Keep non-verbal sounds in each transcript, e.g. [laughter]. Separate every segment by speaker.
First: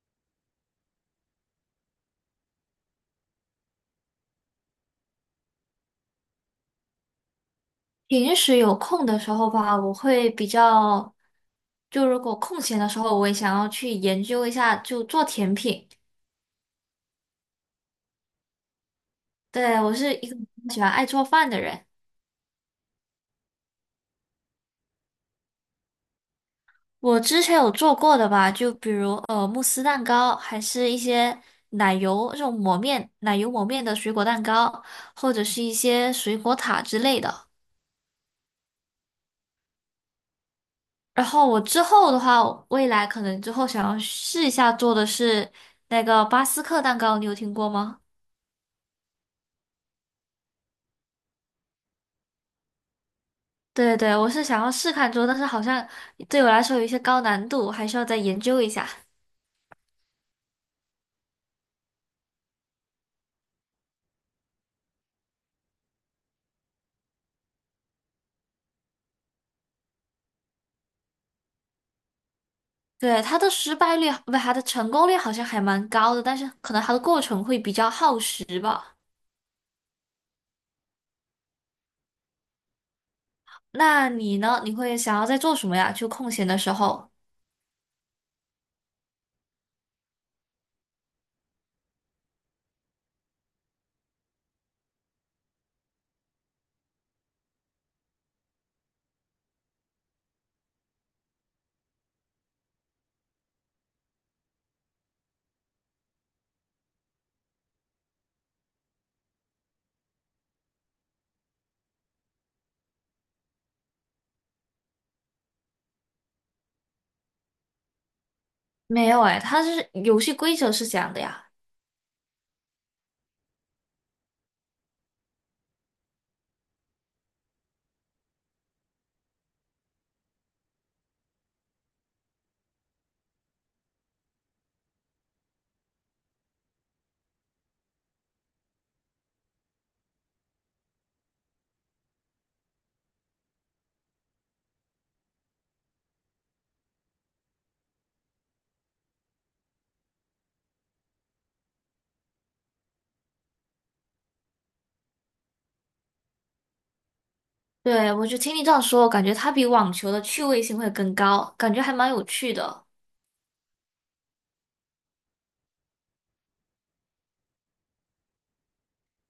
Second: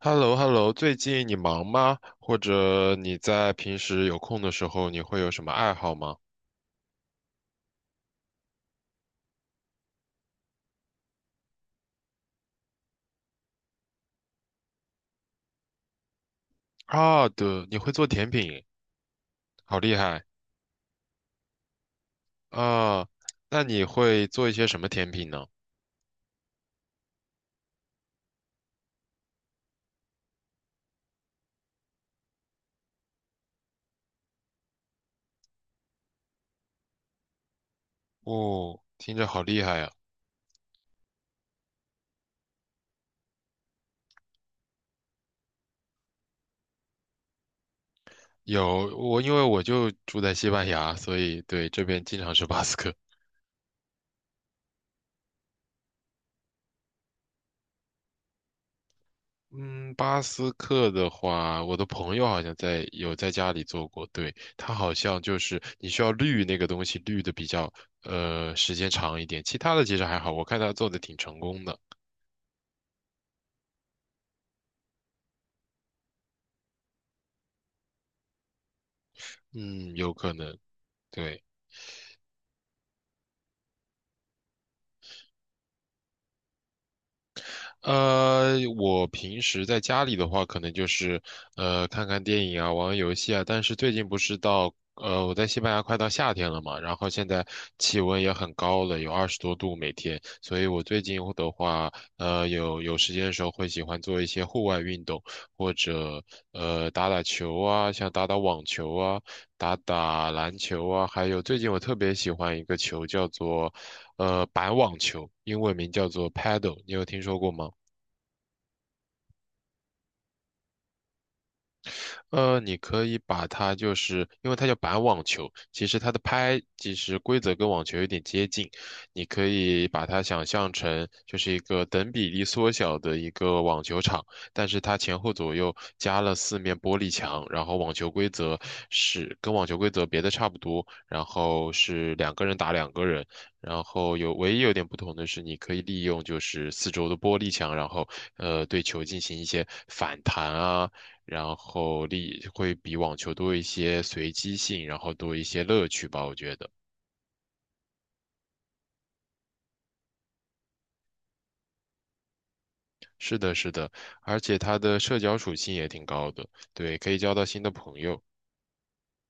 Speaker 1: h e l l o h e l l o 最近你忙吗？或者你在平时有空的时候，你会有什么爱好吗？
Speaker 2: 平时有空的时候吧，我会比较，就如果空闲的时候，我也想要去研究一下，就做甜品。
Speaker 1: 啊，对，你会做甜品，好
Speaker 2: 对，我
Speaker 1: 厉
Speaker 2: 是
Speaker 1: 害
Speaker 2: 一个喜欢爱做饭的人，
Speaker 1: 啊！那你会做一些什么甜品呢？
Speaker 2: 我之前有做过的吧，就比如慕斯蛋糕，还是一些奶油这种抹面、奶油抹面的水果蛋糕，或者是一些水果塔之类的。
Speaker 1: 哦，听着好厉害呀！
Speaker 2: 然后我之后的话，未来可能之后想要试一下做的是那个巴斯克蛋糕，你有听过吗？
Speaker 1: 有我，因为我就住在西班牙，所以对这边经常吃巴斯克。
Speaker 2: 对对，我是想要试看做，但是好像对我来说有一些高难度，还需要再研究一下。
Speaker 1: 嗯，巴斯克的话，我的朋友好像在有在家里做过，对，他好像就是你需要滤那个东西，滤的比较时间长一点，其他的其实还好，我看他做的挺成功的，
Speaker 2: 对，它的失败率，不，它的成功率好像还蛮高的，但是可能它的过程会比较耗时吧。
Speaker 1: 嗯，有可能，对。
Speaker 2: 那你呢？你会想要在做什么呀？就空闲的时候？
Speaker 1: 我平时在家里的话，可能就是看看电影啊，玩玩游戏啊。但是最近不是到我在西班牙快到夏天了嘛，然后现在气温也很高了，有20多度每天，所以我最近的话，有时间的时候会喜欢做一些户外运动，或者打打球啊，像打打网球啊，打打篮球啊，还有最近我特别喜欢一个球叫做板网球，英文名叫做 paddle，你有听说过吗？
Speaker 2: 没有哎，它是游戏规则是这样的呀。
Speaker 1: 你可以把它就是，因为它叫板网球，其实它的拍其实规则跟网球有点接近，你可以把它想象成就是一个等比例缩小的一个网球场，但是它前后左右加了4面玻璃墙，然后网球规则是跟网球规则别的差不多，然后是两个人打两个人，然后有唯一有点不同的是，你可以利用就是四周的玻璃墙，然后对球进行一些反弹啊。然后力会比网球多一些随机性，然后多一些乐趣吧，我觉得。
Speaker 2: 对，我就听你这样说，我感觉它比网球的趣味性会更高，感觉还蛮有趣的。
Speaker 1: 是的，是的，而且它的社交属性也挺高的，对，可以交到新的朋友。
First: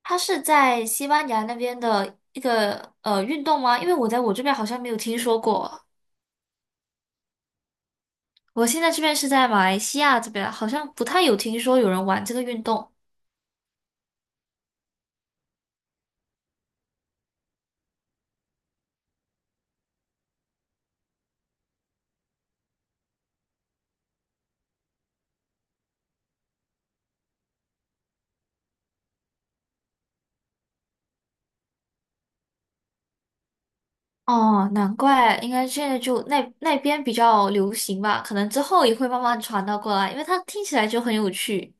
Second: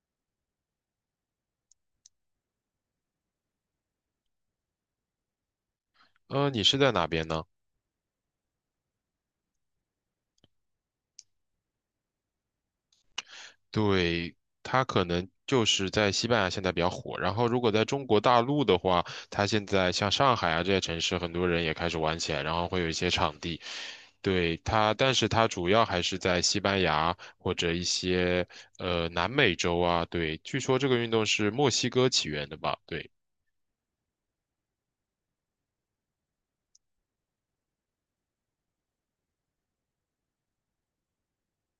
Speaker 2: 它是在西班牙那边的一个运动吗？因为我在我这边好像没有听说过。
Speaker 1: 你是在哪边呢？
Speaker 2: 我现在这边是在马来西亚这边，好像不太有听说有人玩这个运动。
Speaker 1: 对，它可能就是在西班牙现在比较火，然后如果在中国大陆的话，它现在像上海啊这些城市，很多人也开始玩起来，然后会有一些场地。对它，但是它主要还是在西班牙或者一些南美洲啊。对，据说这个运动是墨西哥起源的吧？对。
Speaker 2: 哦，难怪，应该现在就那边比较流行吧，可能之后也会慢慢传到过来，因为它听起来就很有趣。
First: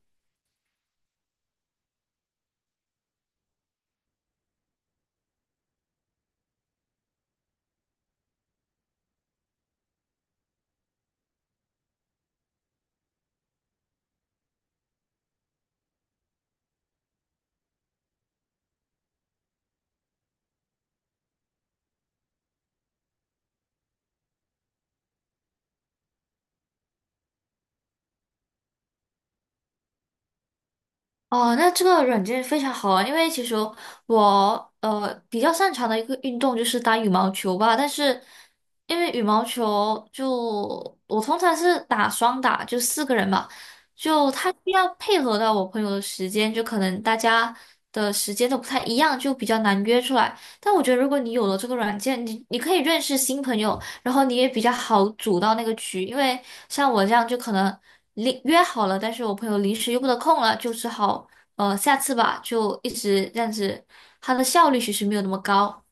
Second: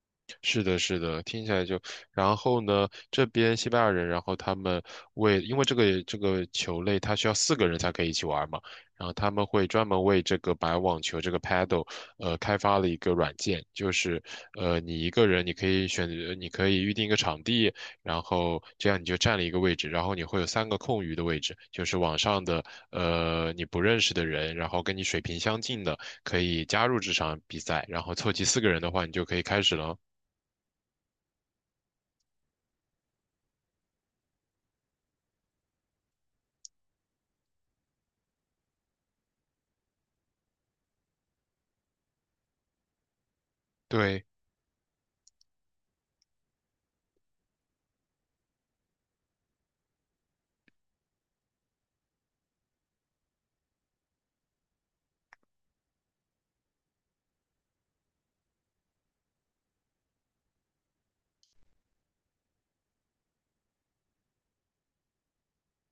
Speaker 1: 是的，是的，听起来就，然后呢，这边西班牙人，然后他们因为这个球类，它需要四个人才可以一起玩嘛，然后他们会专门为这个白网球这个 paddle，开发了一个软件，就是，你一个人你可以选择，你可以预定一个场地，然后这样你就占了一个位置，然后你会有3个空余的位置，就是网上的，你不认识的人，然后跟你水平相近的可以加入这场比赛，然后凑齐四个人的话，你就可以开始了。
Speaker 2: 哦，那这个软件非常好啊，因为其实我比较擅长的一个运动就是打羽毛球吧，但是因为羽毛球就我通常是打双打，就四个人嘛，
Speaker 1: 对，
Speaker 2: 就他需要配合到我朋友的时间，就可能大家的时间都不太一样，就比较难约出来。但我觉得如果你有了这个软件，你可以认识新朋友，然后你也比较好组到那个局，因为像我这样就可能临约好了，但是我朋友临时又不得空了，就只好下次吧，就一直这样子，它的效率其实没有那么高。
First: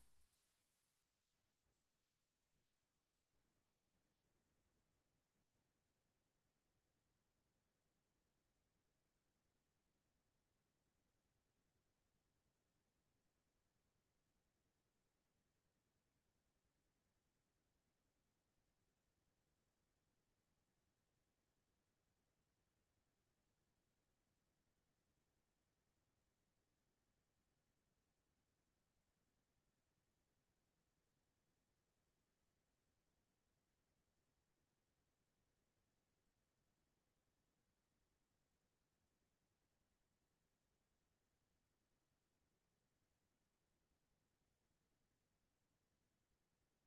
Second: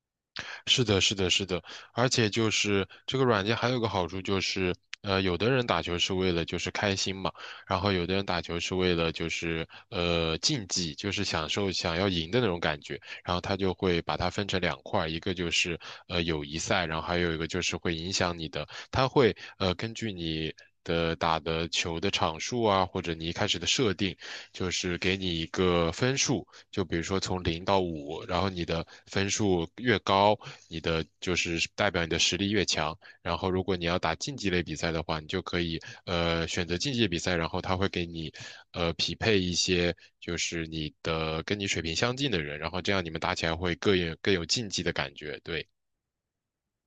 Speaker 1: 是的，是的，是的，而且就是这个软件还有个好处就是，有的人打球是为了就是开心嘛，然后有的人打球是为了就是竞技，就是享受想要赢的那种感觉，然后他就会把它分成两块儿一个就是友谊赛，然后还有一个就是会影响你的，它会根据你的打的球的场数啊，或者你一开始的设定，就是给你一个分数，就比如说从0到5，然后你的分数越高，你的就是代表你的实力越强。然后如果你要打竞技类比赛的话，你就可以选择竞技比赛，然后他会给你匹配一些就是你的跟你水平相近的人，然后这样你们打起来会更有竞技的感觉，对。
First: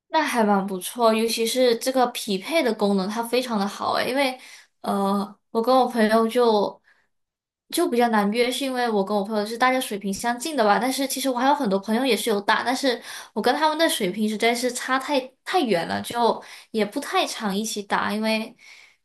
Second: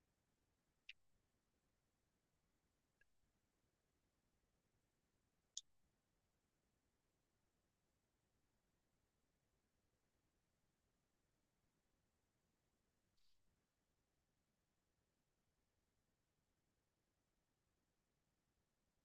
Speaker 2: 那还蛮不错，尤其是这个匹配的功能，它非常的好诶，因为我跟我朋友就比较难约，是因为我跟我朋友是大家水平相近的吧，但是其实我还有很多朋友也是有打，但是我跟他们的水平实在是差太远了，就也不太常一起打，因为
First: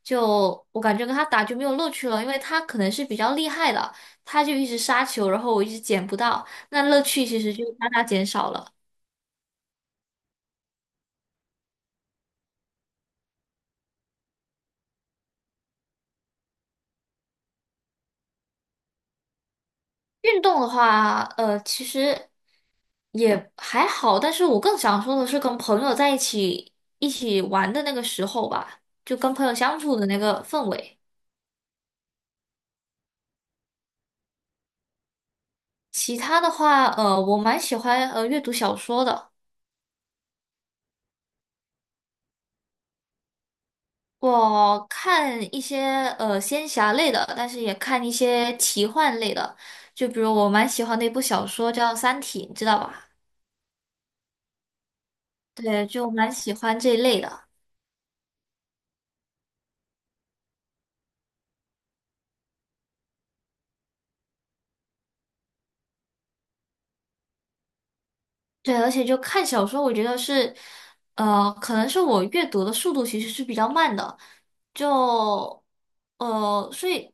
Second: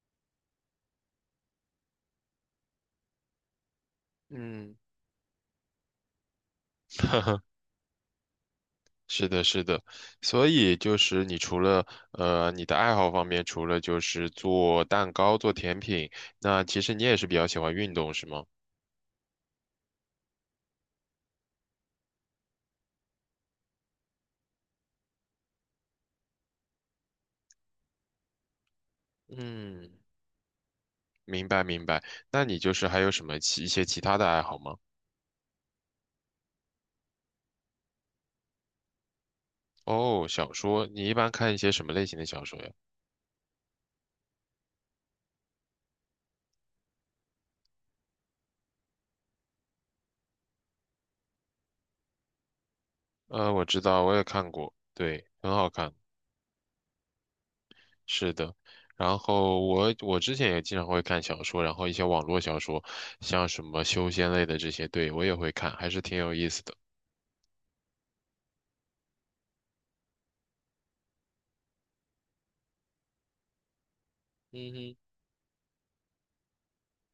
Speaker 2: 就我感觉跟他打就没有乐趣了，因为他可能是比较厉害的，他就一
Speaker 1: 嗯，
Speaker 2: 直杀球，然后我一直捡不到，那乐趣其实
Speaker 1: [laughs]
Speaker 2: 就大大减少了。
Speaker 1: 是的，是的，所以就是你除了你的爱好方面，除了就是做蛋糕、做甜品，那其实你也是比较喜欢运动，是吗？
Speaker 2: 运动的话，其实也还好，但是我更想说的是跟朋友在一起玩的那个时候吧，就跟朋友相
Speaker 1: 嗯，
Speaker 2: 处的那个氛围。
Speaker 1: 明白明白。那你就是还有什么其一些其他的爱好吗？
Speaker 2: 其他的话，我蛮喜欢阅读小说的，
Speaker 1: 哦，小说，你一般看一些什么类型的小说呀？
Speaker 2: 我看一些仙侠类的，但是也看一些奇幻类的，就比如我蛮喜欢的一部小说叫《三体》，你知道吧？
Speaker 1: 我知道，我也看过，对，很好
Speaker 2: 对，
Speaker 1: 看，
Speaker 2: 就蛮喜欢这一类的。
Speaker 1: 是的。然后我之前也经常会看小说，然后一些网络小说，像什么修仙类的这些，对，我也会看，还是挺有意思的。
Speaker 2: 对，而且就看小说，我觉得是，可能是我阅读的速度其实是比较慢的，
Speaker 1: 嗯哼。
Speaker 2: 就，所以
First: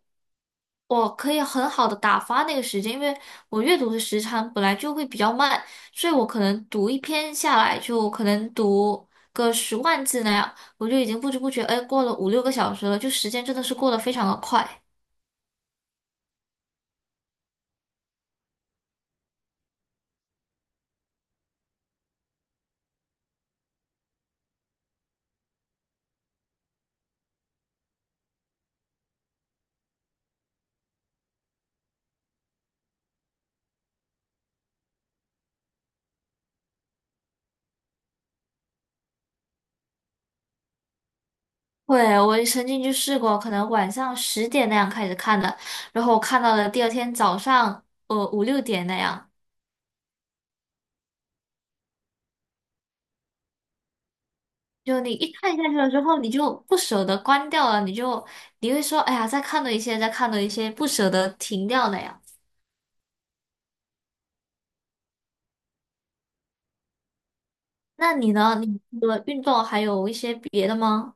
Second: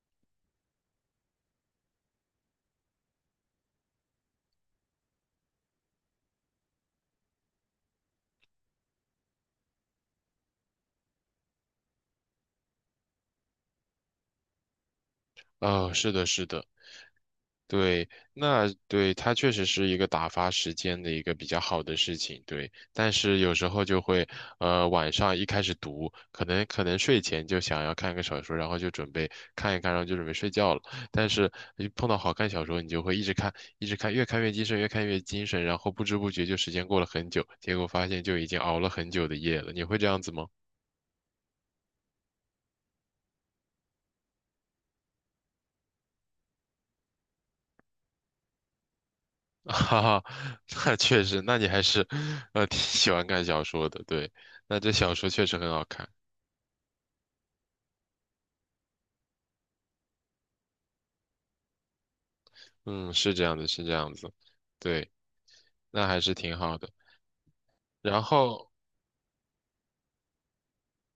Speaker 2: 我可以很好的打发那个时间，因为我阅读的时长本来就会比较慢，所以我可能读一篇下来，就可能读个10万字那样，我就已经不知不觉，哎，过了五六个小时了，就时间真的是过得非常的快。
Speaker 1: 啊、是的，是的。对，那对它确实是一个打发时间的一个比较好的事情，对。但是有时候就会，晚上一开始读，可能睡前就想要看个小说，然后就准备看一看，然后就准备睡觉了。但是一碰到好看小说，你就会一直看，一直看，越看越精神，越看越精神，然后不知不觉就时间过了很久，结果发现就已经熬了很久的夜了。你会这样子吗？
Speaker 2: 会，我曾经就试过，可能晚上10点那样开始看的，然后我看到了第二天早上，五六点那样。
Speaker 1: [laughs] 哈哈，那确实，那你还是，挺喜欢看小说的，对。那这
Speaker 2: 就你
Speaker 1: 小说
Speaker 2: 一
Speaker 1: 确
Speaker 2: 看
Speaker 1: 实
Speaker 2: 下
Speaker 1: 很
Speaker 2: 去
Speaker 1: 好
Speaker 2: 了之
Speaker 1: 看。
Speaker 2: 后，你就不舍得关掉了，你会说，哎呀，再看多一些，再看多一些，不舍得停掉那样。
Speaker 1: 嗯，是这样的，是这样子，对，那还是挺好的。
Speaker 2: 那
Speaker 1: 然
Speaker 2: 你呢？
Speaker 1: 后，
Speaker 2: 你除了运动还有一些别的吗？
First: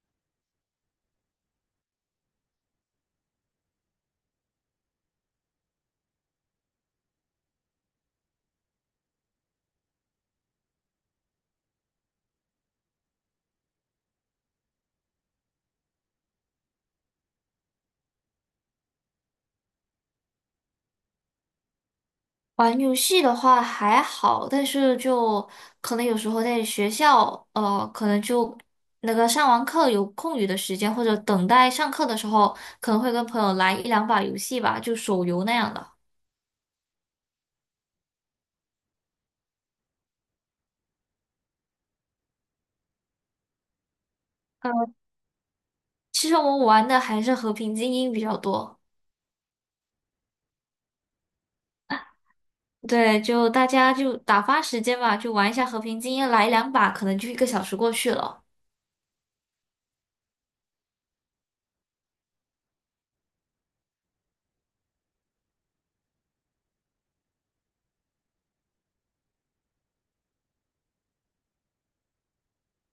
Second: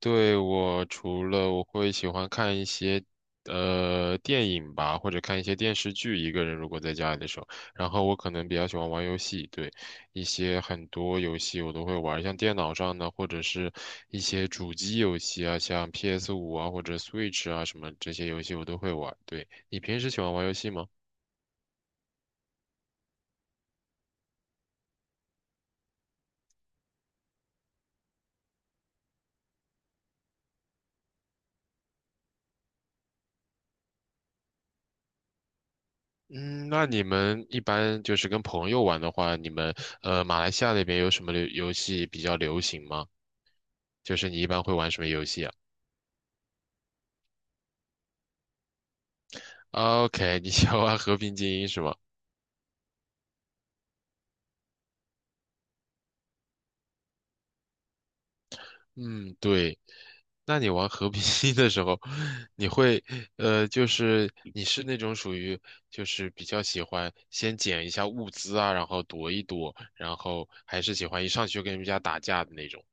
Speaker 1: 对，我除了我会喜欢看一些电影吧，或者看一些电视剧，一个人如果在家里的时候，然后我可能比较喜欢玩游戏，对，一些很多游戏我都会玩，像电脑上的或者是一些主机游戏啊，像 PS5啊或者 Switch 啊什么这些游戏我都会玩。对，你平时喜欢玩游戏吗？
Speaker 2: 玩游戏的话还好，但是就可能有时候在学校，可能就那个上完课有空余的时间，或者等待上课的时候，可能会跟朋友来一两把游戏吧，就手游那样的。
Speaker 1: 嗯，那你们一般就是跟朋友玩的话，你们马来西亚那边有什么流游戏比较流行吗？就是你一般会玩
Speaker 2: 嗯，
Speaker 1: 什么游戏啊
Speaker 2: 其实我们玩的还是和平精英比较多。
Speaker 1: ？OK，你喜欢玩和平精英是吗？
Speaker 2: 对，就大家就打发时间吧，就玩一下和平精英，来两把，可能就一个小时过去了。
Speaker 1: 嗯，对。那你玩和平精英的时候，你会就是你是那种属于就是比较喜欢先捡一下物资啊，然后躲一躲，然后还是喜欢一上去就跟人家打架的那种？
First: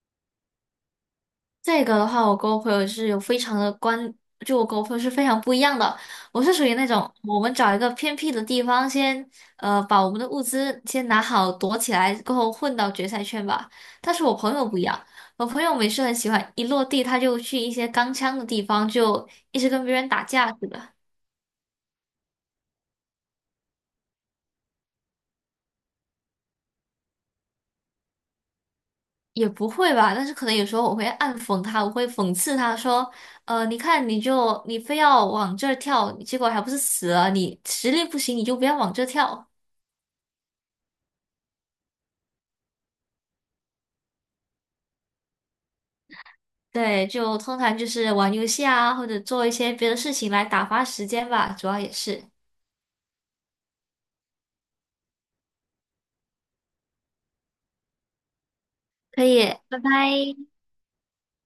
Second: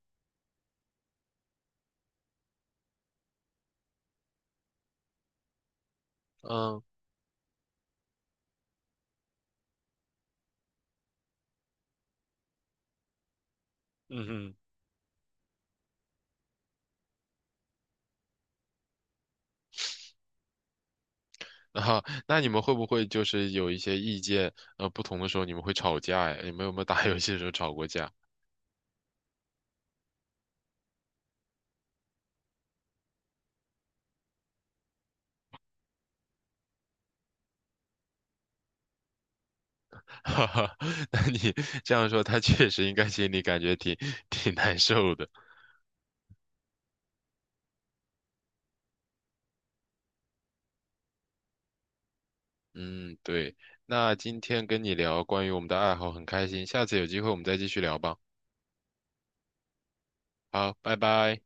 Speaker 2: 这个的话，我跟我朋友是有非常的关，就我跟我朋友是非常不一样的。我是属于
Speaker 1: 嗯。
Speaker 2: 那种，我们找一个偏僻的地方先，把我们的物资先拿好，躲起来，过后混到决赛圈吧。但是
Speaker 1: 嗯
Speaker 2: 我朋
Speaker 1: 哼。
Speaker 2: 友不一样，我朋友每次很喜欢一落地他就去一些钢枪的地方，就一直跟别人打架似的。
Speaker 1: 啊，那你们会不会就是有一些意见不同的时候，你们会吵架呀？你们有没有打游戏的时候吵过架？
Speaker 2: 也不会吧，但是可能有时候我会暗讽他，我会讽刺他说，你看你就你非要往这儿跳，结果还不是死了？你实力不行，你就不要往这儿跳。
Speaker 1: [laughs] 哈哈，那你这样说，他确实应该心里感觉挺难受的。
Speaker 2: 对，就通常就是玩游戏啊，或者做一些别的事情来打发时间吧，主要也是。
Speaker 1: 嗯，对。那今天跟你聊关于我们的爱好很开心，下次有机会我们再继续聊吧。
Speaker 2: 可以，拜拜。
Speaker 1: 好，拜拜。